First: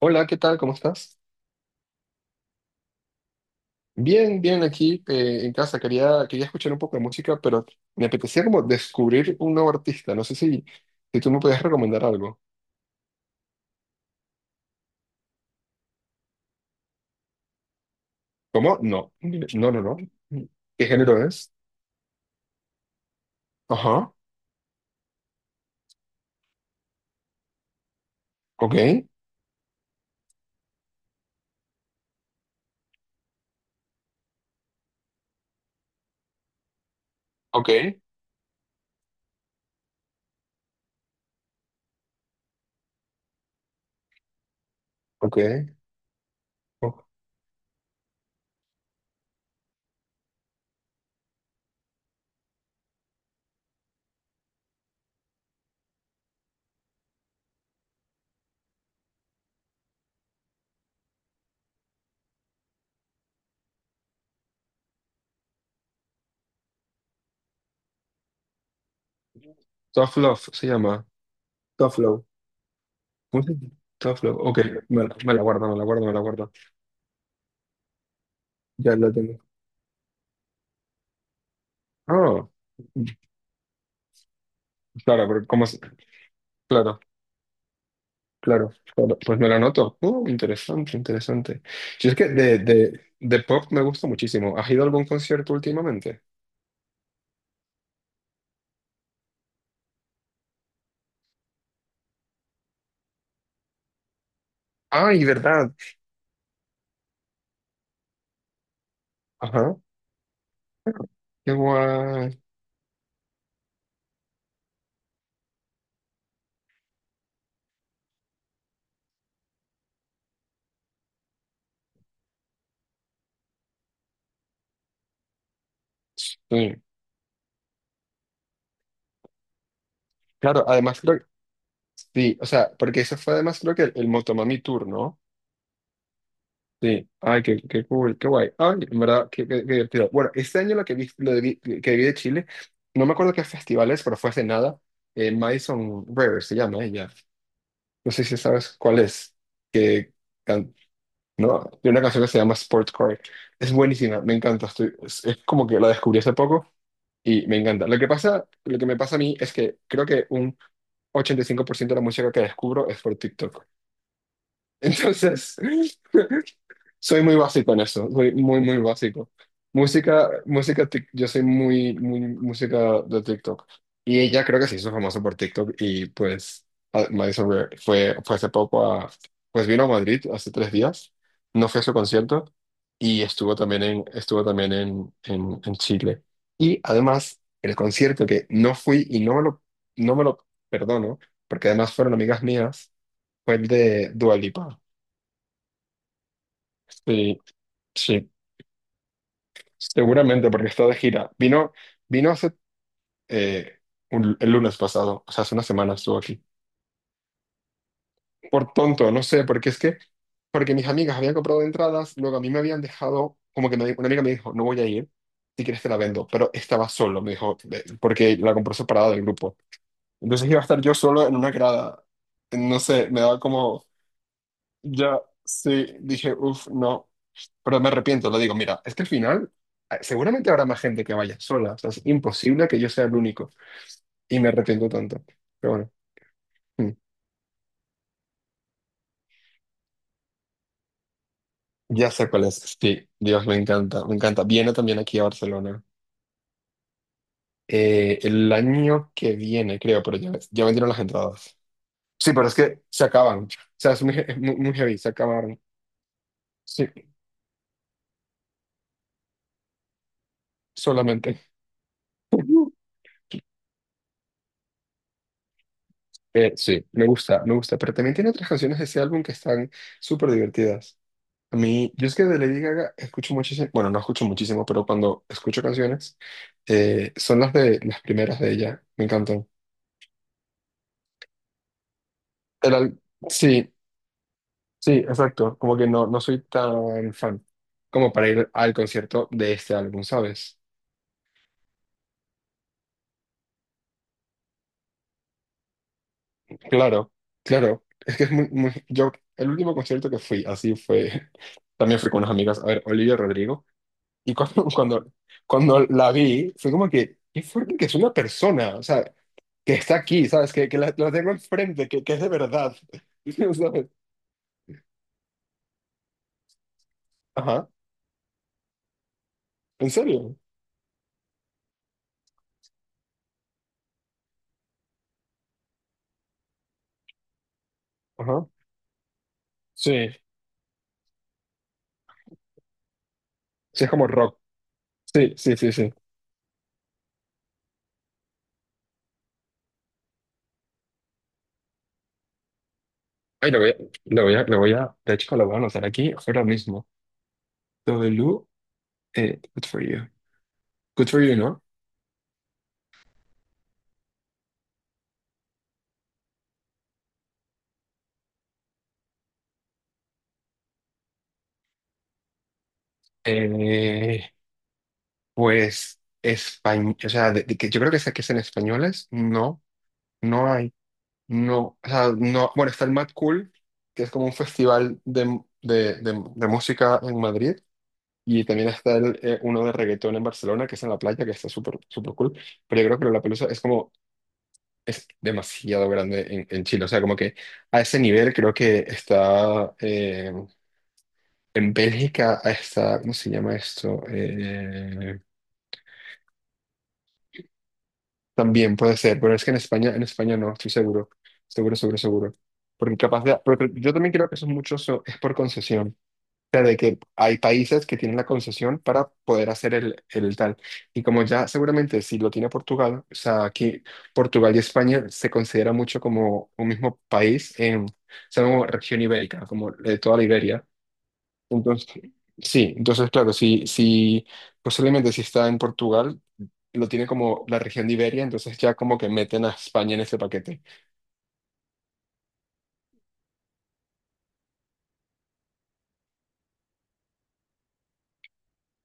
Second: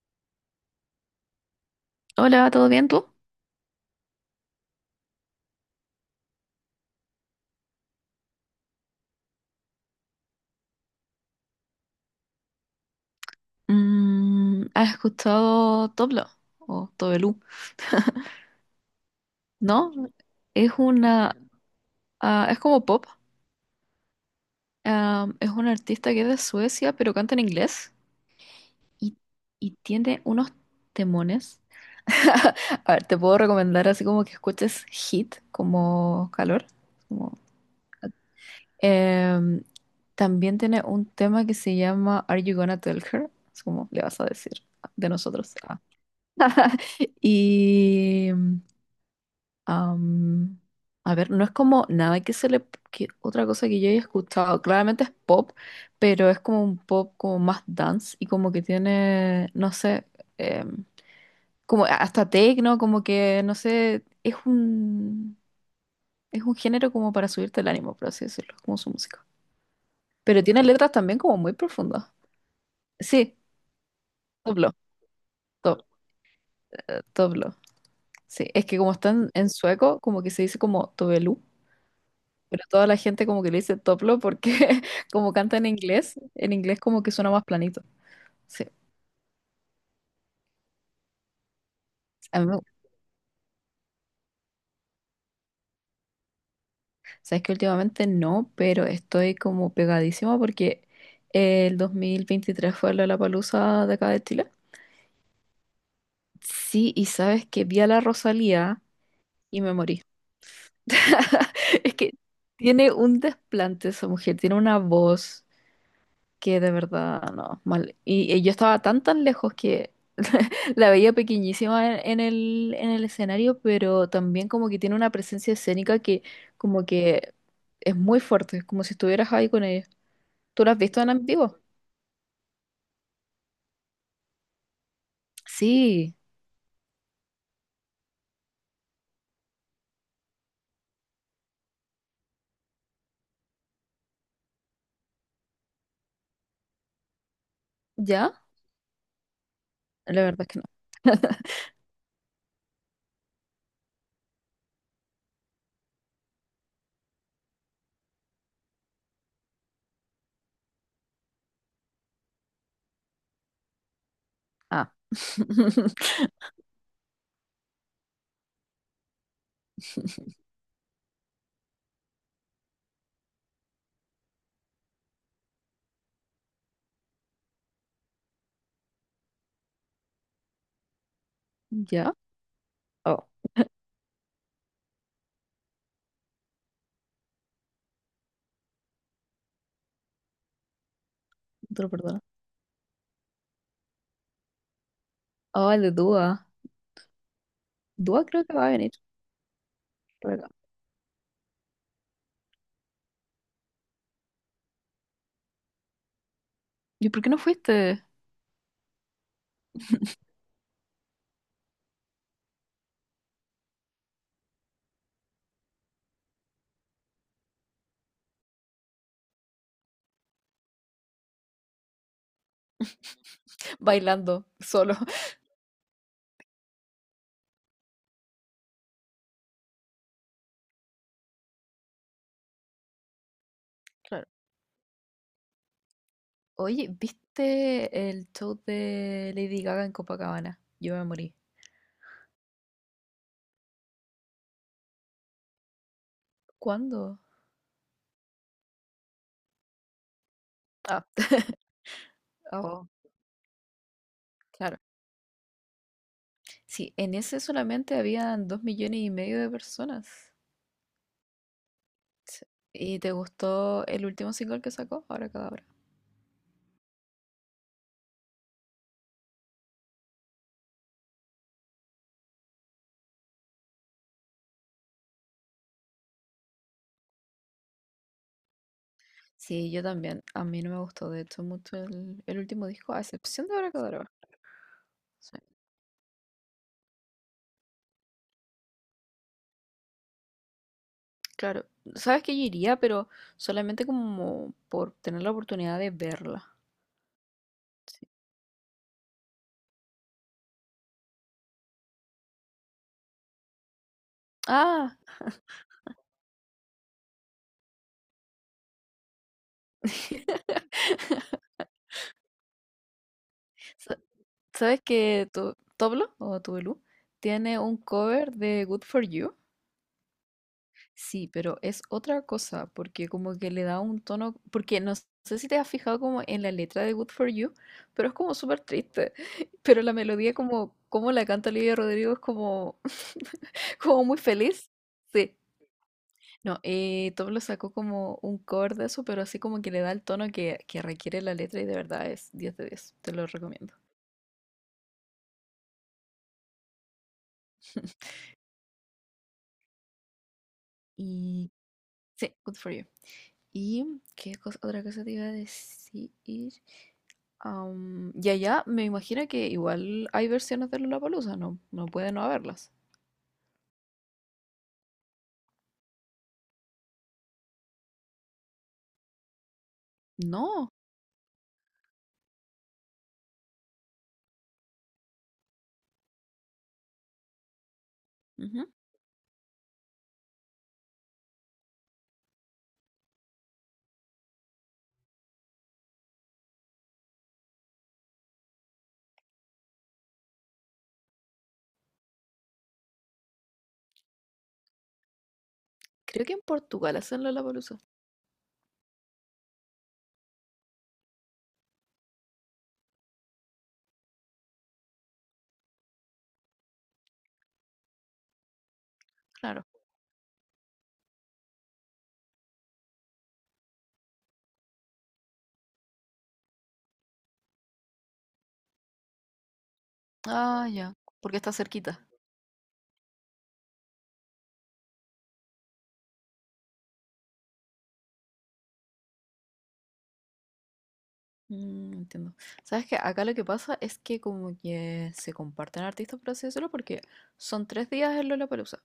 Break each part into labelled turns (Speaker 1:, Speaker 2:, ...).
Speaker 1: Hola, ¿qué tal? ¿Cómo estás?
Speaker 2: Hola, ¿todo bien tú?
Speaker 1: Bien, bien, aquí en casa. Quería escuchar un poco de música, pero me apetecía como descubrir un nuevo artista. No sé si tú me puedes recomendar algo.
Speaker 2: ¿Has escuchado Toblo o Tobelú?
Speaker 1: ¿Cómo? No, no, no,
Speaker 2: ¿No?
Speaker 1: no.
Speaker 2: Es
Speaker 1: ¿Qué género
Speaker 2: una,
Speaker 1: es?
Speaker 2: ah, es como pop.
Speaker 1: Ajá,
Speaker 2: Ah, es un artista que es de Suecia, pero canta en inglés
Speaker 1: ok,
Speaker 2: y, y tiene unos temones. A ver, te puedo recomendar así como que escuches Hit, como calor. como-
Speaker 1: ok,
Speaker 2: Em, También tiene un tema que se llama Are You Gonna Tell Her? Es como le vas a decir de
Speaker 1: ok.
Speaker 2: nosotros. Ah.
Speaker 1: Oh,
Speaker 2: Y Am, a ver, no es como nada que se le... que otra cosa que yo haya escuchado, claramente es pop, pero es como un pop como más dance y como que tiene, no sé, em, como hasta techno, como que, no sé, es un género como para subirte el ánimo, por así decirlo, como su música.
Speaker 1: Tough
Speaker 2: Pero
Speaker 1: Love
Speaker 2: tiene
Speaker 1: se
Speaker 2: letras
Speaker 1: llama.
Speaker 2: también como muy
Speaker 1: Tough
Speaker 2: profundas.
Speaker 1: Love.
Speaker 2: Sí,
Speaker 1: ¿Cómo se llama? Tough Love, ok.
Speaker 2: toblo,
Speaker 1: Me, la me la guardo, me la
Speaker 2: to,
Speaker 1: guardo, me la guardo.
Speaker 2: toblo, sí. Es que como
Speaker 1: Ya la
Speaker 2: están
Speaker 1: tengo.
Speaker 2: en sueco, como que se dice como Tobelu.
Speaker 1: Ah,
Speaker 2: Pero toda la gente como que le dice Toplo porque
Speaker 1: claro,
Speaker 2: como canta en inglés
Speaker 1: Claro.
Speaker 2: como que suena más planito. Sí.
Speaker 1: Claro, claro. Pues me lo anoto. Interesante, interesante. Si es que
Speaker 2: A mí
Speaker 1: de,
Speaker 2: me-
Speaker 1: de, de pop me gusta muchísimo. ¿Has ido a algún concierto últimamente?
Speaker 2: sabes que últimamente no, pero estoy como pegadísima porque el 2023 fue la palusa de acá de Chile.
Speaker 1: Ay, ¿verdad?
Speaker 2: Sí, y sabes que vi a la Rosalía y me
Speaker 1: Ajá.
Speaker 2: morí.
Speaker 1: Qué
Speaker 2: Es que
Speaker 1: guay.
Speaker 2: tiene un desplante esa mujer, tiene una voz que de verdad, no, mal. Y yo estaba tan tan lejos que la veía pequeñísima en el escenario, pero también como que tiene una presencia escénica que
Speaker 1: Sí.
Speaker 2: como que es muy fuerte, es como si estuvieras ahí con ella.
Speaker 1: Claro,
Speaker 2: ¿Tú la has
Speaker 1: además
Speaker 2: visto
Speaker 1: creo que...
Speaker 2: en vivo?
Speaker 1: Sí, o sea, porque eso fue además creo que el Motomami Tour, ¿no?
Speaker 2: Sí,
Speaker 1: Sí. Ay, qué, qué cool, qué guay. Ay, en verdad, qué, qué divertido. Bueno, este año lo que vi, que vi de Chile, no me acuerdo qué festivales, pero fue hace nada. Madison River se llama ella. No sé
Speaker 2: ¿ya?
Speaker 1: si sabes cuál es. Que
Speaker 2: La verdad es que no.
Speaker 1: can- no, de una canción que se llama Sportcore. Es buenísima, me encanta. Es es como que la descubrí hace poco y me encanta. Lo que me pasa a mí es que creo que un 85% de la música que descubro es por TikTok.
Speaker 2: Ah.
Speaker 1: Entonces, Soy muy básico en eso, soy muy básico. Yo soy muy música de TikTok. Y ella creo que se hizo famosa por TikTok y pues Madison Beer fue hace poco pues vino a Madrid hace 3 días, no fue a su
Speaker 2: ¿Ya?
Speaker 1: concierto y
Speaker 2: Oh,
Speaker 1: estuvo también en Chile. Y además, el concierto que no fui y no me no me lo perdono, porque
Speaker 2: te lo
Speaker 1: además fueron
Speaker 2: perdono.
Speaker 1: amigas mías, fue el de Dua Lipa.
Speaker 2: Oh, el de Dua.
Speaker 1: Sí,
Speaker 2: Dua
Speaker 1: sí.
Speaker 2: creo que va a venir por acá.
Speaker 1: Seguramente, porque está de gira. Vino hace eh, el lunes pasado, o sea, hace una semana estuvo aquí.
Speaker 2: ¿Y por qué no fuiste?
Speaker 1: Por tonto, no sé, porque mis amigas habían comprado entradas, luego a mí me habían dejado, como que una amiga me dijo, no voy a ir, si quieres te la vendo, pero estaba solo, me dijo, "Ve", porque la compró separada del grupo. Entonces iba a estar yo solo en una grada, no sé, me daba como,
Speaker 2: Bailando, solo.
Speaker 1: ya, sí, dije, uff, no, pero me arrepiento, le digo, mira, es que al final... Seguramente habrá más gente que vaya sola, o sea, es imposible que yo sea el único. Y me arrepiento tanto. Pero bueno,
Speaker 2: Oye,
Speaker 1: mm,
Speaker 2: ¿viste el show de Lady Gaga en Copacabana? Yo me morí.
Speaker 1: ya sé cuál es. Sí, Dios, me encanta, me encanta. Viene también aquí a Barcelona.
Speaker 2: ¿Cuándo?
Speaker 1: El año que viene, creo, pero ya vendieron las
Speaker 2: Ah,
Speaker 1: entradas. Sí, pero es que
Speaker 2: oh,
Speaker 1: se acaban. O sea, es muy, muy
Speaker 2: claro.
Speaker 1: heavy, se acabaron. Sí,
Speaker 2: Sí, en ese solamente habían 2,5 millones de personas.
Speaker 1: solamente.
Speaker 2: Sí. ¿Y te gustó el último single que sacó? Ahora Cadabra.
Speaker 1: Sí, me gusta, me gusta. Pero también tiene otras canciones de ese álbum que están súper divertidas. A mí, yo es que de Lady Gaga escucho muchísimo, bueno, no escucho muchísimo, pero cuando escucho canciones, son las de las primeras de ella. Me encantan.
Speaker 2: Sí, yo también. A mí no me gustó de hecho mucho el último
Speaker 1: El
Speaker 2: disco,
Speaker 1: al-
Speaker 2: a excepción de Ahora
Speaker 1: sí,
Speaker 2: Cadabra.
Speaker 1: sí,
Speaker 2: Sí.
Speaker 1: exacto. Como que no, no soy tan fan como para ir al concierto de este álbum, ¿sabes?
Speaker 2: Claro, sabes que yo iría, pero solamente como por tener la oportunidad de verla.
Speaker 1: Claro, claro. Es que es muy, Yo, el último concierto que fui, así fue, también fui con unas amigas, a ver, Olivia Rodrigo. Y cuando,
Speaker 2: Ah,
Speaker 1: cuando, cuando la vi, fue como que, qué fuerte que es una persona, o sea, que está aquí, ¿sabes? La tengo enfrente, que es de verdad, ¿sabes?
Speaker 2: Sa- ¿Sabes que tu Toblo o Tubelú tiene
Speaker 1: Ajá,
Speaker 2: un cover de Good For You?
Speaker 1: ¿en serio?
Speaker 2: Sí, pero es otra cosa, porque como que le da un tono, porque no sé si te has fijado como en la letra de Good For You, pero es como
Speaker 1: Ajá,
Speaker 2: súper triste, pero la
Speaker 1: sí,
Speaker 2: melodía como la canta Olivia Rodrigo es como,
Speaker 1: sí, es
Speaker 2: como
Speaker 1: como
Speaker 2: muy
Speaker 1: rock.
Speaker 2: feliz.
Speaker 1: Sí,
Speaker 2: Sí.
Speaker 1: sí, sí, sí.
Speaker 2: No, Toblo sacó como un cover de eso, pero así como que le da el tono que requiere la letra y de verdad es 10 de 10, te lo
Speaker 1: Ay,
Speaker 2: recomiendo.
Speaker 1: lo voy a, de hecho, lo voy a anotar aquí ahora mismo. W, good for you. Good for you,
Speaker 2: Y
Speaker 1: ¿no?
Speaker 2: sí, good for you. ¿Y otra cosa te iba a decir? Y allá me imagino que igual hay versiones de Lollapalooza, no, no puede no haberlas.
Speaker 1: Eh, pues, español, o sea, de que yo creo que, que sean españoles, no, no
Speaker 2: No,
Speaker 1: hay, no, o sea, no, bueno, está el Mad Cool, que es como un festival de música en Madrid, y también
Speaker 2: ujú.
Speaker 1: está el uno de reggaetón en Barcelona, que es en la playa, que está súper, súper cool, pero yo creo que la pelusa es como es demasiado grande en Chile. O sea, como que a ese nivel creo que está en Bélgica, está, ¿cómo se llama esto?
Speaker 2: Creo que en Portugal hacen Lollapalooza,
Speaker 1: También puede ser, pero es que en España no, estoy seguro, seguro, seguro, seguro. Porque yo también creo que eso mucho es por concesión. Sea, de que hay países que tienen la concesión para poder
Speaker 2: claro.
Speaker 1: hacer el tal. Y como ya seguramente si lo tiene Portugal, o sea, aquí Portugal y España se considera mucho como un mismo país en, o sea, como región ibérica, como de toda la Iberia.
Speaker 2: Ah, ya, porque está
Speaker 1: Entonces,
Speaker 2: cerquita.
Speaker 1: sí, entonces claro, si posiblemente si está en Portugal, lo tiene como la región de Iberia, entonces ya como que meten a España en ese paquete.
Speaker 2: Mm, entiendo. ¿Sabes que acá lo que pasa es que como que se comparten artistas, por así decirlo, porque son 3 días en Lollapalooza.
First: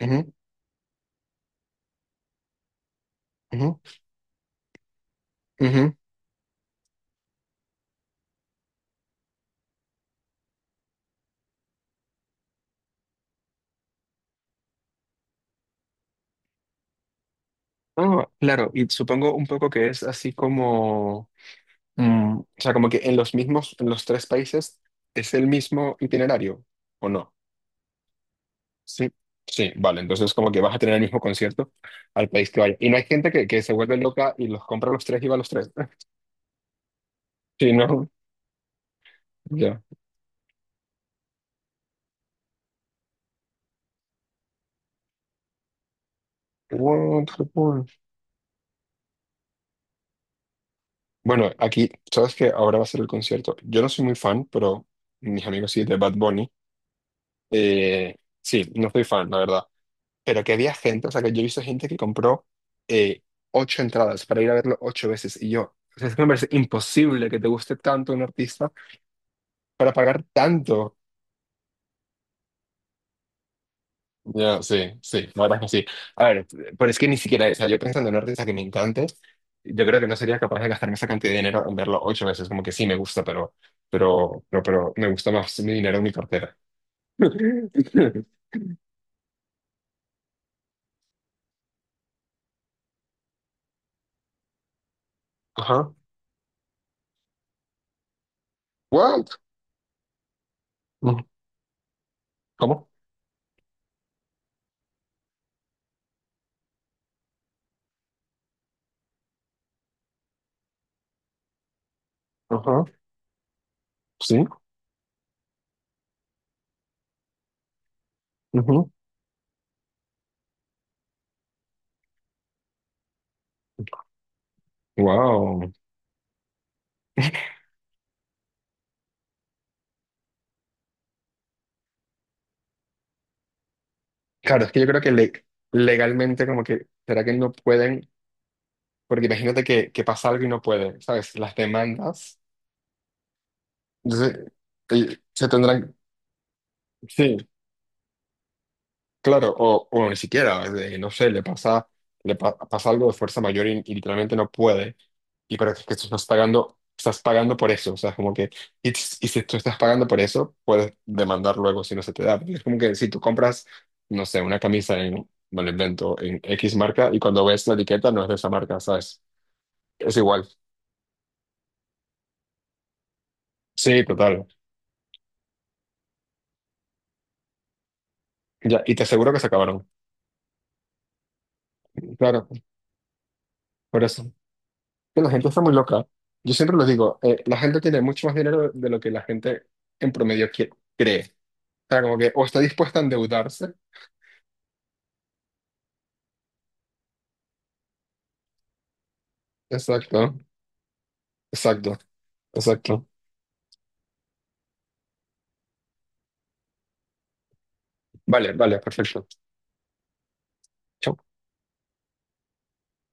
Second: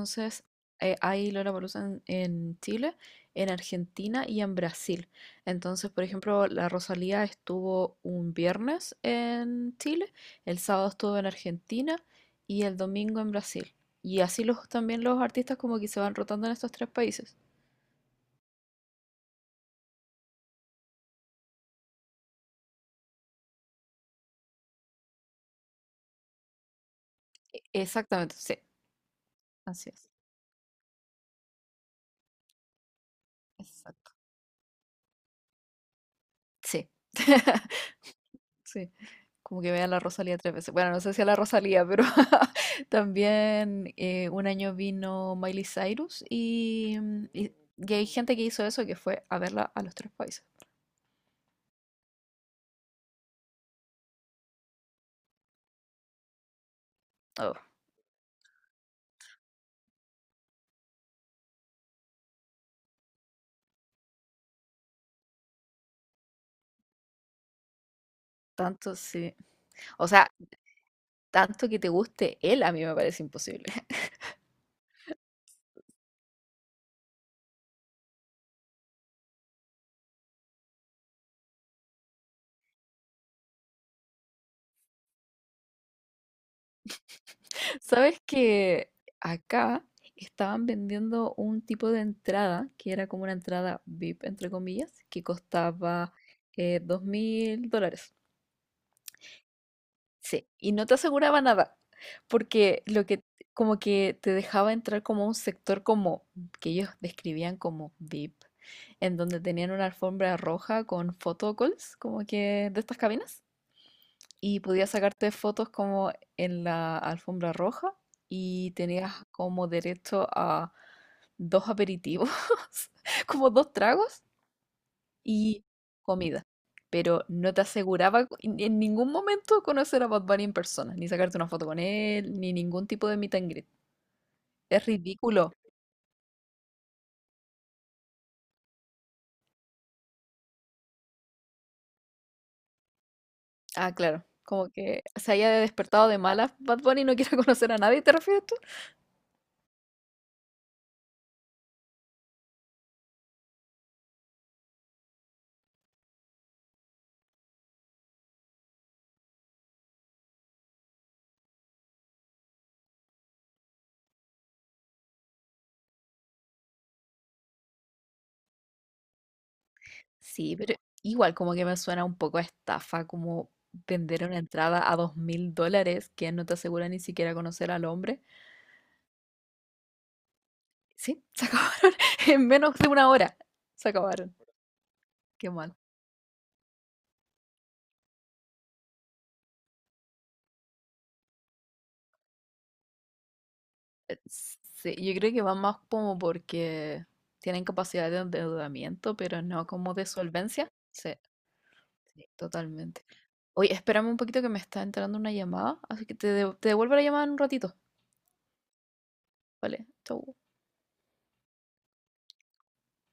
Speaker 1: Ujú,
Speaker 2: hay Lollapalooza en Chile, en
Speaker 1: ujú,
Speaker 2: Argentina y en Brasil. Entonces,
Speaker 1: ujú.
Speaker 2: por ejemplo, la Rosalía estuvo un viernes en Chile, el sábado estuvo en Argentina y el domingo en Brasil. Y así también los artistas como que se van rotando en estos tres países.
Speaker 1: Ah, claro, y supongo un poco que es así como... Mm, o sea, como que en los mismos, en los tres países es el mismo itinerario, ¿o no?
Speaker 2: Exactamente, sí,
Speaker 1: Sí. Sí,
Speaker 2: así
Speaker 1: vale,
Speaker 2: es.
Speaker 1: entonces como que vas a tener el mismo concierto al país que vaya. Y no hay gente que se vuelve
Speaker 2: Exacto.
Speaker 1: loca y los compra los tres y va a los tres.
Speaker 2: Sí.
Speaker 1: Sí, no,
Speaker 2: Sí, como que
Speaker 1: ya.
Speaker 2: vea a la Rosalía tres veces. Bueno, no sé si a la Rosalía, pero también un año vino Miley Cyrus y, mm,
Speaker 1: What the
Speaker 2: y-
Speaker 1: fuck?
Speaker 2: y hay gente que hizo eso que fue a verla a los tres países.
Speaker 1: Bueno, aquí, sabes que ahora va a ser el concierto. Yo no soy muy fan, pero mis amigos sí, de Bad Bunny.
Speaker 2: Oh,
Speaker 1: Eh, sí, no soy fan, la verdad. Pero que había gente, o sea, que yo he visto gente que compró eh, ocho entradas para ir a verlo ocho veces. Y yo, o sea, es que me parece imposible que te guste tanto un artista
Speaker 2: tanto sí.
Speaker 1: para
Speaker 2: O
Speaker 1: pagar
Speaker 2: sea,
Speaker 1: tanto.
Speaker 2: tanto que te guste él a mí me parece imposible.
Speaker 1: Ya, sí, sí, la verdad es que sí. A ver, pero es que ni siquiera, o sea, yo pensando en un artista que me encante, yo creo que no sería capaz de gastarme esa cantidad de dinero en verlo ocho veces, como que sí me gusta, pero me gusta más mi dinero en mi cartera.
Speaker 2: ¿Sabes que acá estaban vendiendo un tipo de entrada que era como una entrada VIP, entre comillas, que
Speaker 1: Ajá.
Speaker 2: costaba US$2.000?
Speaker 1: What?
Speaker 2: Sí, y no te aseguraba nada, porque
Speaker 1: ¿Cómo?
Speaker 2: lo que como que te dejaba entrar como a un sector como que ellos describían como VIP, en donde tenían una alfombra roja con photocalls, como que de
Speaker 1: Ajá.
Speaker 2: estas cabinas,
Speaker 1: Sí.
Speaker 2: y podías sacarte fotos como en la alfombra roja y
Speaker 1: Ujú.
Speaker 2: tenías como derecho a dos aperitivos, como dos tragos y
Speaker 1: Wow.
Speaker 2: comida. Pero no te aseguraba en ningún momento conocer a Bad Bunny en persona, ni sacarte una foto con él, ni ningún tipo de meet and greet.
Speaker 1: Claro, es que yo
Speaker 2: Es
Speaker 1: creo que
Speaker 2: ridículo.
Speaker 1: legalmente como que, ¿será que no pueden? Porque imagínate que pasa algo y no pueden, ¿sabes? Las demandas.
Speaker 2: Ah, claro.
Speaker 1: Entonces,
Speaker 2: Como que
Speaker 1: te-
Speaker 2: se
Speaker 1: se
Speaker 2: haya
Speaker 1: tendrán,
Speaker 2: despertado de malas Bad Bunny y no
Speaker 1: sí,
Speaker 2: quiera conocer a nadie, ¿te refieres tú?
Speaker 1: claro, o ni siquiera, no sé, le pasa, le pa- pasa algo de fuerza mayor y literalmente no puede. Y pero es que tú estás pagando por eso. O sea, es como que, y si tú estás pagando por eso, puedes demandar luego si no se te da. Porque es como que si tú compras, no sé, una camisa me lo invento, en X marca y cuando ves la etiqueta no es de esa marca, ¿sabes? Es igual.
Speaker 2: Sí, pero igual como que me suena un poco a estafa, como
Speaker 1: Sí,
Speaker 2: vender una
Speaker 1: total.
Speaker 2: entrada a US$2.000 que no te asegura ni siquiera conocer al hombre.
Speaker 1: Ya, y te aseguro que se acabaron.
Speaker 2: Sí, se acabaron en
Speaker 1: Claro,
Speaker 2: menos de una hora. Se
Speaker 1: por eso.
Speaker 2: acabaron.
Speaker 1: Que la gente
Speaker 2: Qué
Speaker 1: está muy
Speaker 2: mal.
Speaker 1: loca. Yo siempre lo digo, la gente tiene mucho más dinero de lo que la gente en promedio cree. O sea, como que o está dispuesta a endeudarse.
Speaker 2: Sí, yo creo que va más como porque tienen capacidad de endeudamiento, pero no como de
Speaker 1: Exacto,
Speaker 2: solvencia. Sí,
Speaker 1: exacto,
Speaker 2: sí, totalmente.
Speaker 1: exacto.
Speaker 2: Oye, espérame un poquito que me está entrando una llamada, así que te devuelvo la llamada en un ratito.
Speaker 1: Vale, vale, perfecto.
Speaker 2: Vale, chau.
Speaker 1: Chao.